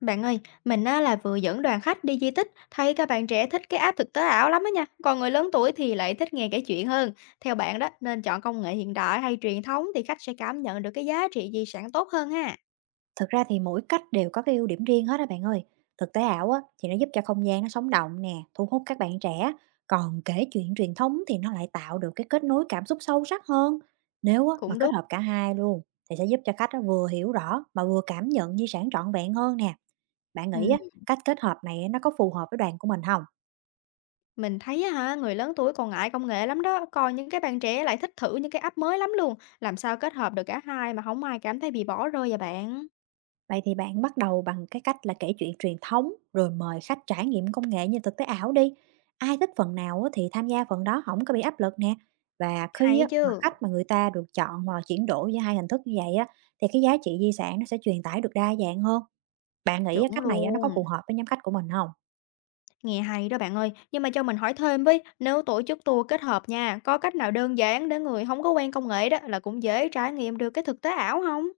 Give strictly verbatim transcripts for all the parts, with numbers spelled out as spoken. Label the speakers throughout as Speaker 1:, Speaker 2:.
Speaker 1: Bạn ơi, mình á, là vừa dẫn đoàn khách đi di tích, thấy các bạn trẻ thích cái app thực tế ảo lắm á nha, còn người lớn tuổi thì lại thích nghe kể chuyện hơn. Theo bạn đó, nên chọn công nghệ hiện đại hay truyền thống thì khách sẽ cảm nhận được cái giá trị di sản tốt hơn ha.
Speaker 2: Thực ra thì mỗi cách đều có cái ưu điểm riêng hết á bạn ơi. Thực tế ảo á, thì nó giúp cho không gian nó sống động nè, thu hút các bạn trẻ. Còn kể chuyện truyền thống thì nó lại tạo được cái kết nối cảm xúc sâu sắc hơn. Nếu á, mà
Speaker 1: Cũng đúng.
Speaker 2: kết hợp cả hai luôn thì sẽ giúp cho khách á, vừa hiểu rõ mà vừa cảm nhận di sản trọn vẹn hơn nè. Bạn nghĩ á,
Speaker 1: Ừ,
Speaker 2: cách kết hợp này nó có phù hợp với đoàn của mình không?
Speaker 1: mình thấy á, hả, người lớn tuổi còn ngại công nghệ lắm đó, còn những cái bạn trẻ lại thích thử những cái app mới lắm luôn. Làm sao kết hợp được cả hai mà không ai cảm thấy bị bỏ rơi vậy bạn?
Speaker 2: Vậy thì bạn bắt đầu bằng cái cách là kể chuyện truyền thống rồi mời khách trải nghiệm công nghệ như thực tế ảo đi. Ai thích phần nào á thì tham gia phần đó, không có bị áp lực nè. Và khi
Speaker 1: Hay
Speaker 2: á, mà
Speaker 1: chứ,
Speaker 2: khách mà người ta được chọn hoặc là chuyển đổi giữa hai hình thức như vậy á thì cái giá trị di sản nó sẽ truyền tải được đa dạng hơn. Bạn nghĩ á,
Speaker 1: chuẩn
Speaker 2: cách này á, nó có
Speaker 1: luôn.
Speaker 2: phù hợp với nhóm khách của mình không?
Speaker 1: Nghe hay đó bạn ơi, nhưng mà cho mình hỏi thêm với, nếu tổ chức tour kết hợp nha, có cách nào đơn giản để người không có quen công nghệ đó là cũng dễ trải nghiệm được cái thực tế ảo không?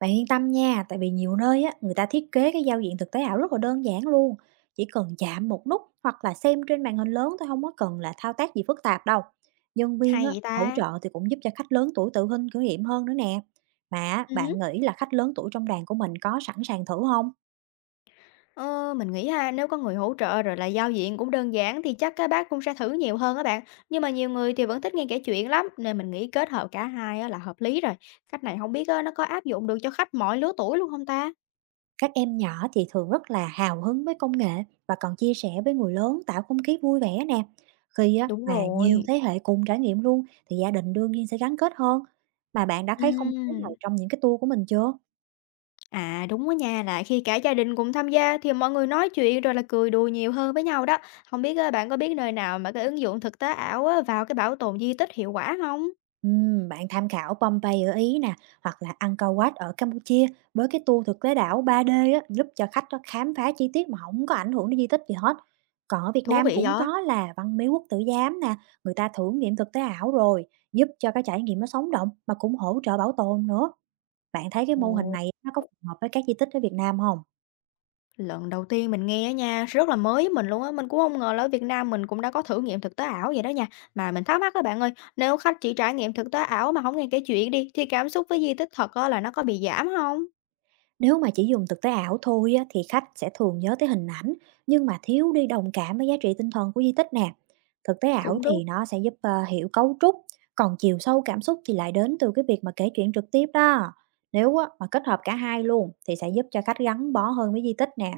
Speaker 2: Bạn yên tâm nha, tại vì nhiều nơi á, người ta thiết kế cái giao diện thực tế ảo rất là đơn giản luôn. Chỉ cần chạm một nút hoặc là xem trên màn hình lớn thôi, không có cần là thao tác gì phức tạp đâu. Nhân viên
Speaker 1: Hay
Speaker 2: á,
Speaker 1: vậy
Speaker 2: hỗ
Speaker 1: ta?
Speaker 2: trợ thì cũng giúp cho khách lớn tuổi tự tin thử nghiệm hơn nữa nè. Mà á, bạn
Speaker 1: Ừ.
Speaker 2: nghĩ là khách lớn tuổi trong đoàn của mình có sẵn sàng thử không?
Speaker 1: Ờ, mình nghĩ ha, nếu có người hỗ trợ rồi là giao diện cũng đơn giản thì chắc các bác cũng sẽ thử nhiều hơn các bạn. Nhưng mà nhiều người thì vẫn thích nghe kể chuyện lắm, nên mình nghĩ kết hợp cả hai á là hợp lý rồi. Cách này không biết á, nó có áp dụng được cho khách mọi lứa tuổi luôn không ta?
Speaker 2: Các em nhỏ thì thường rất là hào hứng với công nghệ, và còn chia sẻ với người lớn, tạo không khí vui vẻ nè. Khi á,
Speaker 1: Đúng
Speaker 2: mà nhiều
Speaker 1: rồi.
Speaker 2: thế hệ cùng trải nghiệm luôn thì gia đình đương nhiên sẽ gắn kết hơn. Mà bạn đã thấy không khí này
Speaker 1: Ừm.
Speaker 2: trong những cái tour của mình chưa?
Speaker 1: À đúng đó nha, là khi cả gia đình cùng tham gia thì mọi người nói chuyện rồi là cười đùa nhiều hơn với nhau đó. Không biết ờ, bạn có biết nơi nào mà cái ứng dụng thực tế ảo á, vào cái bảo tồn di tích hiệu quả không?
Speaker 2: Ừm, bạn tham khảo Pompeii ở Ý nè, hoặc là Angkor Wat ở Campuchia, với cái tour thực tế đảo ba d á, giúp cho khách nó khám phá chi tiết mà không có ảnh hưởng đến di tích gì hết. Còn ở Việt
Speaker 1: Thú
Speaker 2: Nam
Speaker 1: vị
Speaker 2: cũng
Speaker 1: vậy.
Speaker 2: có là Văn Miếu Quốc Tử Giám nè, người ta thử nghiệm thực tế ảo rồi, giúp cho cái trải nghiệm nó sống động mà cũng hỗ trợ bảo tồn nữa. Bạn thấy cái mô hình
Speaker 1: Ồ,
Speaker 2: này nó có phù hợp với các di tích ở Việt Nam không?
Speaker 1: lần đầu tiên mình nghe á nha, rất là mới với mình luôn á, mình cũng không ngờ là ở Việt Nam mình cũng đã có thử nghiệm thực tế ảo vậy đó nha. Mà mình thắc mắc các bạn ơi, nếu khách chỉ trải nghiệm thực tế ảo mà không nghe kể chuyện đi thì cảm xúc với di tích thật á, là nó có bị giảm không?
Speaker 2: Nếu mà chỉ dùng thực tế ảo thôi á, thì khách sẽ thường nhớ tới hình ảnh, nhưng mà thiếu đi đồng cảm với giá trị tinh thần của di tích nè. Thực tế ảo
Speaker 1: Cũng đúng.
Speaker 2: thì nó sẽ giúp ờ, hiểu cấu trúc, còn chiều sâu cảm xúc thì lại đến từ cái việc mà kể chuyện trực tiếp đó. Nếu á, mà kết hợp cả hai luôn thì sẽ giúp cho khách gắn bó hơn với di tích nè.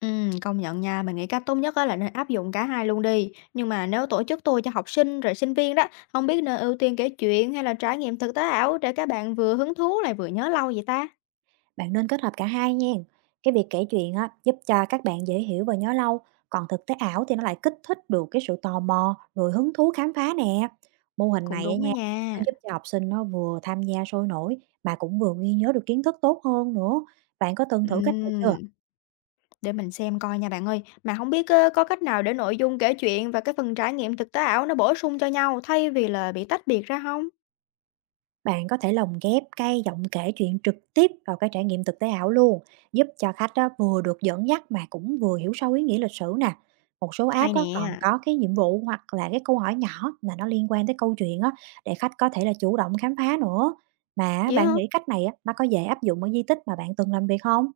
Speaker 1: Ừm, công nhận nha, mình nghĩ cách tốt nhất á là nên áp dụng cả hai luôn đi. Nhưng mà nếu tổ chức tour cho học sinh rồi sinh viên đó, không biết nên ưu tiên kể chuyện hay là trải nghiệm thực tế ảo để các bạn vừa hứng thú lại vừa nhớ lâu vậy ta?
Speaker 2: Bạn nên kết hợp cả hai nha. Cái việc kể chuyện á, giúp cho các bạn dễ hiểu và nhớ lâu, còn thực tế ảo thì nó lại kích thích được cái sự tò mò, rồi hứng thú khám phá nè. Mô hình
Speaker 1: Cũng
Speaker 2: này á
Speaker 1: đúng đó
Speaker 2: nha, nó
Speaker 1: nha.
Speaker 2: giúp cho học sinh nó vừa tham gia sôi nổi, mà cũng vừa ghi nhớ được kiến thức tốt hơn nữa. Bạn có từng thử cách này chưa?
Speaker 1: Ừm, để mình xem coi nha bạn ơi. Mà không biết ơ, có cách nào để nội dung kể chuyện và cái phần trải nghiệm thực tế ảo nó bổ sung cho nhau thay vì là bị tách biệt ra không?
Speaker 2: Bạn có thể lồng ghép cái giọng kể chuyện trực tiếp vào cái trải nghiệm thực tế ảo luôn, giúp cho khách á, vừa được dẫn dắt mà cũng vừa hiểu sâu ý nghĩa lịch sử nè. Một số
Speaker 1: Hay
Speaker 2: app á, còn
Speaker 1: nè.
Speaker 2: có cái nhiệm vụ hoặc là cái câu hỏi nhỏ là nó liên quan tới câu chuyện á, để khách có thể là chủ động khám phá nữa. Mà
Speaker 1: Vậy hả?
Speaker 2: bạn nghĩ cách này á, nó có dễ áp dụng ở di tích mà bạn từng làm việc không?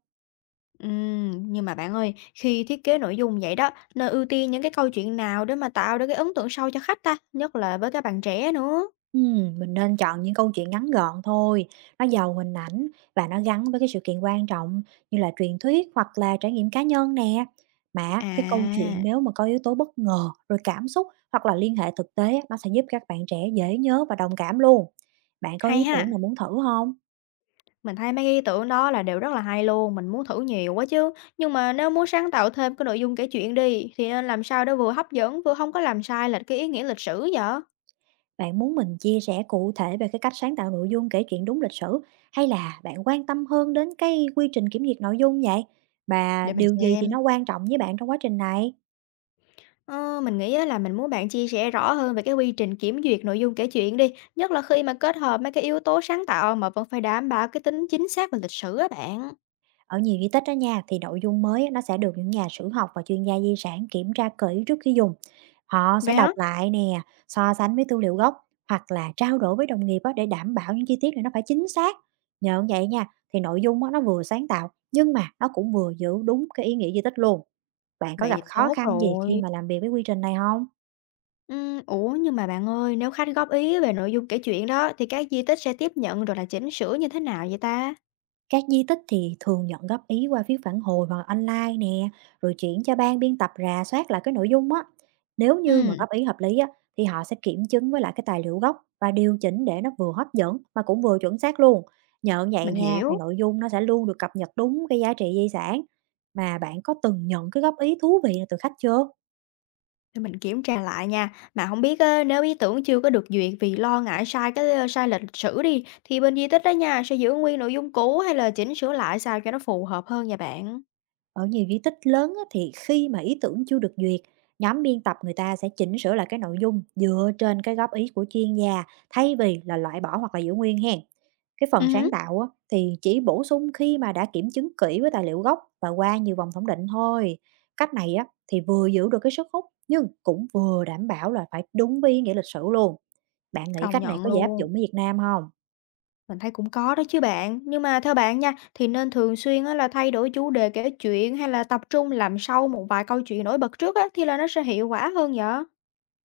Speaker 1: Ừm, nhưng mà bạn ơi, khi thiết kế nội dung vậy đó, nên ưu tiên những cái câu chuyện nào để mà tạo được cái ấn tượng sâu cho khách ta, nhất là với các bạn trẻ nữa.
Speaker 2: Ừm, mình nên chọn những câu chuyện ngắn gọn thôi, nó giàu hình ảnh và nó gắn với cái sự kiện quan trọng, như là truyền thuyết hoặc là trải nghiệm cá nhân nè. Mà cái câu chuyện
Speaker 1: À,
Speaker 2: nếu mà có yếu tố bất ngờ, rồi cảm xúc hoặc là liên hệ thực tế á, nó sẽ giúp các bạn trẻ dễ nhớ và đồng cảm luôn. Bạn có ý
Speaker 1: hay ha.
Speaker 2: tưởng nào muốn thử không?
Speaker 1: Mình thấy mấy cái ý tưởng đó là đều rất là hay luôn, mình muốn thử nhiều quá chứ. Nhưng mà nếu muốn sáng tạo thêm cái nội dung kể chuyện đi, thì nên làm sao để vừa hấp dẫn vừa không có làm sai lệch cái ý nghĩa lịch sử vậy?
Speaker 2: Bạn muốn mình chia sẻ cụ thể về cái cách sáng tạo nội dung kể chuyện đúng lịch sử, hay là bạn quan tâm hơn đến cái quy trình kiểm duyệt nội dung vậy? Và
Speaker 1: Để mình
Speaker 2: điều gì thì
Speaker 1: xem.
Speaker 2: nó quan trọng với bạn trong quá trình này?
Speaker 1: Ờ, mình nghĩ á là mình muốn bạn chia sẻ rõ hơn về cái quy trình kiểm duyệt nội dung kể chuyện đi, nhất là khi mà kết hợp mấy cái yếu tố sáng tạo mà vẫn phải đảm bảo cái tính chính xác và lịch sử á bạn.
Speaker 2: Ở nhiều di tích đó nha, thì nội dung mới á, nó sẽ được những nhà sử học và chuyên gia di sản kiểm tra kỹ trước khi dùng. Họ sẽ
Speaker 1: Vậy hả?
Speaker 2: đọc lại nè, so sánh với tư liệu gốc hoặc là trao đổi với đồng nghiệp á, để đảm bảo những chi tiết này nó phải chính xác. Nhờ vậy nha, thì nội dung á, nó vừa sáng tạo nhưng mà nó cũng vừa giữ đúng cái ý nghĩa di tích luôn. Bạn có gặp
Speaker 1: Vậy
Speaker 2: khó
Speaker 1: tốt
Speaker 2: khăn gì khi
Speaker 1: rồi.
Speaker 2: mà làm việc với quy trình này không?
Speaker 1: Ừm, ủa nhưng mà bạn ơi, nếu khách góp ý về nội dung kể chuyện đó thì các di tích sẽ tiếp nhận rồi là chỉnh sửa như thế nào vậy ta?
Speaker 2: Các di tích thì thường nhận góp ý qua phiếu phản hồi hoặc online nè, rồi chuyển cho ban biên tập rà soát lại cái nội dung á. Nếu như mà
Speaker 1: Ừ,
Speaker 2: góp ý hợp lý á, thì họ sẽ kiểm chứng với lại cái tài liệu gốc và điều chỉnh để nó vừa hấp dẫn mà cũng vừa chuẩn xác luôn. Nhờ vậy
Speaker 1: mình
Speaker 2: nha, thì
Speaker 1: hiểu.
Speaker 2: nội dung nó sẽ luôn được cập nhật đúng cái giá trị di sản. Mà bạn có từng nhận cái góp ý thú vị nào từ khách chưa?
Speaker 1: Để mình kiểm tra lại nha. Mà không biết á, nếu ý tưởng chưa có được duyệt vì lo ngại sai cái, ơ, sai lệch lịch sử đi, thì bên di tích á nha, sẽ giữ nguyên nội dung cũ hay là chỉnh sửa lại sao cho nó phù hợp hơn vậy bạn?
Speaker 2: Ở nhiều di tích lớn á, thì khi mà ý tưởng chưa được duyệt, nhóm biên tập người ta sẽ chỉnh sửa lại cái nội dung dựa trên cái góp ý của chuyên gia, thay vì là loại bỏ hoặc là giữ nguyên hen. Cái phần
Speaker 1: Ừm
Speaker 2: sáng
Speaker 1: hứm.
Speaker 2: tạo á, thì chỉ bổ sung khi mà đã kiểm chứng kỹ với tài liệu gốc và qua nhiều vòng thẩm định thôi. Cách này á, thì vừa giữ được cái sức hút nhưng cũng vừa đảm bảo là phải đúng với ý nghĩa lịch sử luôn. Bạn nghĩ
Speaker 1: Công
Speaker 2: cách này
Speaker 1: nhận
Speaker 2: có dễ áp
Speaker 1: luôn,
Speaker 2: dụng ở Việt Nam không?
Speaker 1: mình thấy cũng có đó chứ bạn. Nhưng mà theo bạn nha, thì nên thường xuyên á là thay đổi chủ đề kể chuyện hay là tập trung làm sâu một vài câu chuyện nổi bật trước á, thì là nó sẽ hiệu quả hơn vậy?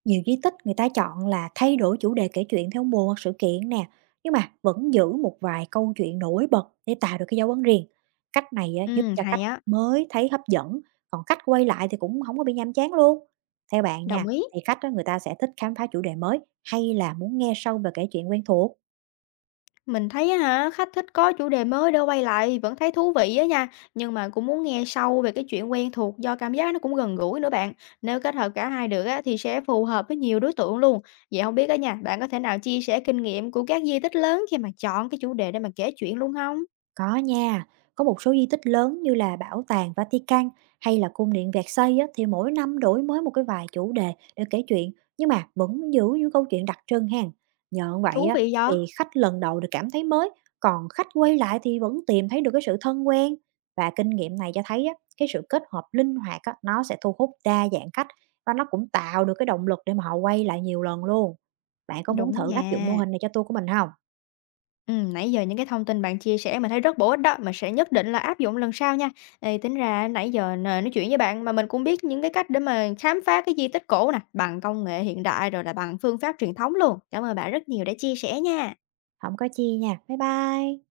Speaker 2: Nhiều di tích người ta chọn là thay đổi chủ đề kể chuyện theo mùa hoặc sự kiện nè, nhưng mà vẫn giữ một vài câu chuyện nổi bật để tạo được cái dấu ấn riêng. Cách này á, giúp
Speaker 1: Ừm,
Speaker 2: cho khách
Speaker 1: hay á,
Speaker 2: mới thấy hấp dẫn, còn khách quay lại thì cũng không có bị nhàm chán luôn. Theo bạn
Speaker 1: đồng
Speaker 2: nha,
Speaker 1: ý.
Speaker 2: thì khách á, người ta sẽ thích khám phá chủ đề mới, hay là muốn nghe sâu về kể chuyện quen thuộc?
Speaker 1: Mình thấy á hả, khách thích có chủ đề mới để quay lại vẫn thấy thú vị á nha, nhưng mà cũng muốn nghe sâu về cái chuyện quen thuộc do cảm giác nó cũng gần gũi nữa bạn. Nếu kết hợp cả hai được á thì sẽ phù hợp với nhiều đối tượng luôn. Vậy không biết á nha, bạn có thể nào chia sẻ kinh nghiệm của các di tích lớn khi mà chọn cái chủ đề để mà kể chuyện luôn không?
Speaker 2: Có nha, có một số di tích lớn như là Bảo tàng Vatican hay là cung điện Versailles á, thì mỗi năm đổi mới một cái vài chủ đề để kể chuyện, nhưng mà vẫn giữ những câu chuyện đặc trưng ha. Nhờ vậy
Speaker 1: Thú
Speaker 2: á,
Speaker 1: vị
Speaker 2: thì
Speaker 1: đó.
Speaker 2: khách lần đầu được cảm thấy mới, còn khách quay lại thì vẫn tìm thấy được cái sự thân quen, và kinh nghiệm này cho thấy á, cái sự kết hợp linh hoạt á, nó sẽ thu hút đa dạng khách, và nó cũng tạo được cái động lực để mà họ quay lại nhiều lần luôn. Bạn có muốn
Speaker 1: Đúng
Speaker 2: thử áp dụng mô
Speaker 1: nha.
Speaker 2: hình này cho tour của mình không?
Speaker 1: Ừm, nãy giờ những cái thông tin bạn chia sẻ mình thấy rất bổ ích đó, mình sẽ nhất định là áp dụng lần sau nha. Ê, tính ra nãy giờ n nói chuyện với bạn mà mình cũng biết những cái cách để mà khám phá cái di tích cổ nè, bằng công nghệ hiện đại rồi là bằng phương pháp truyền thống luôn. Cảm ơn bạn rất nhiều đã chia sẻ nha.
Speaker 2: Không có chi nha. Bye bye.